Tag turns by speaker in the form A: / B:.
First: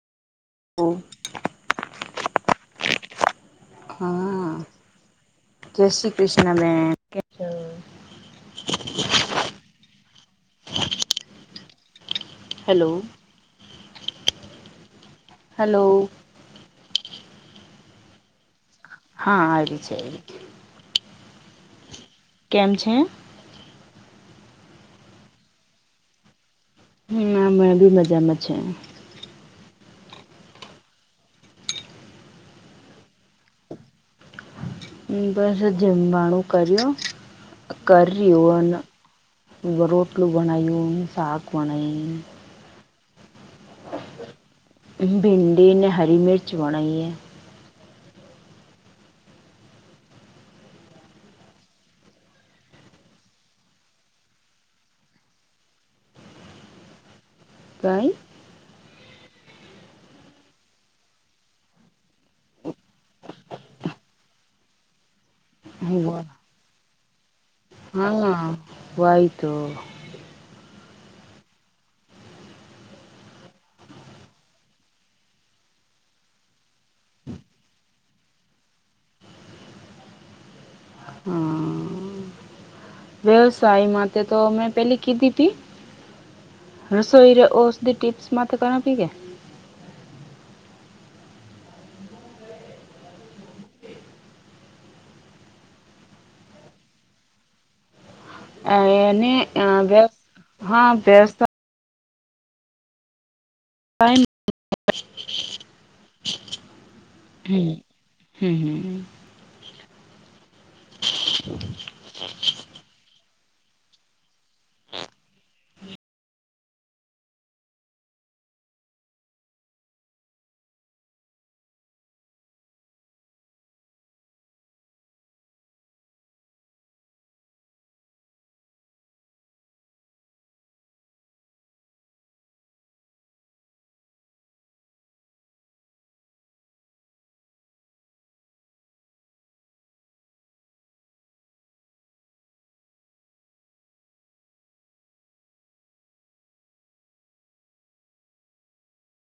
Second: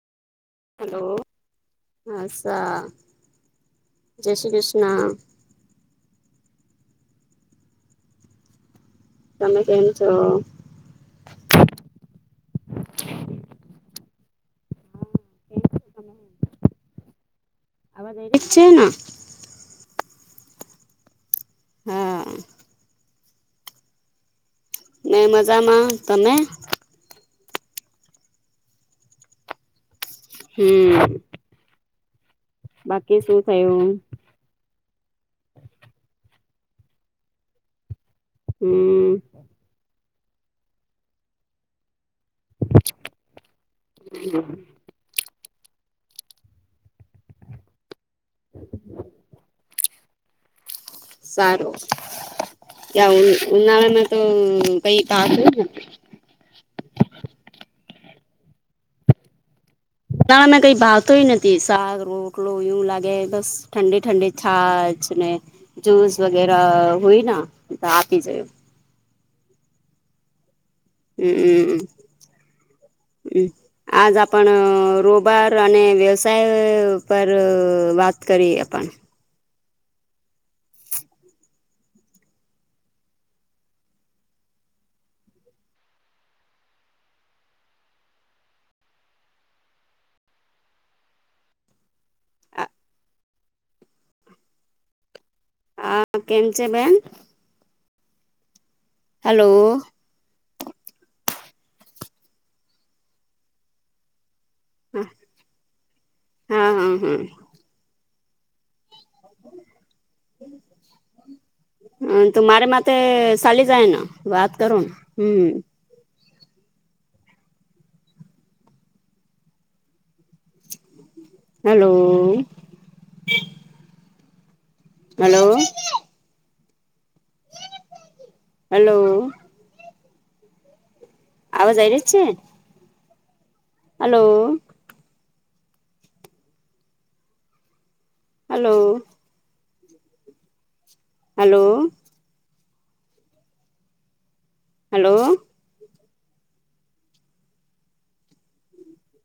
A: ઓ
B: hello અછા
A: હા જય શ્રી કૃષ્ણ બે ન કેમ છો?
B: તમે કેમ છો?
A: હેલો. હલો.
B: આવ દે.
A: હા આવી છે એ છે
B: હા
A: કેમ છે
B: મેં મજામાં તમે
A: ના મેં બી મજામાં છે
B: હમ બાકી શું થયું
A: બસ જમવાણું કર્યું કર્યું અને
B: હમ
A: રોટલો બનાવ્યો શાક બનાવ્યું
B: હ
A: ભિંડી અને હરી મિર્ચ વણાઈએ
B: સારું ઉનાળામાં તો [unintelligible]
A: પ્રઈ
B: ના મેં કઈ ભાવતોય નથી શાક રોટલો એવું લાગે બસ ઠંડી ઠંડી છાશ્ જૂસ વગેરા હોય ના તો આપી
A: હા
B: જયું
A: વાયતો
B: હમ હમ હમ હમ આજ આપણ રોબાર અને વ્યવસાય પર વાત કરી આપ હ
A: હા વ્યવસાય માટે તો મેં પેલી કીધી હતી રસોઈરે ઓસધ ટીપ્સ માત્ર કર આપી કે
B: આ કેમ છે બેન
A: અ એને
B: હલો
A: હા [unintelligible] [inaudible]
B: હા હા હા હમ
A: હમ હ
B: હા તો મારે માટે ચલી જાય ન વાત કરન હમ હલો હલો હલો આવાજ આવી રહ છે હલો હલો હલો હલો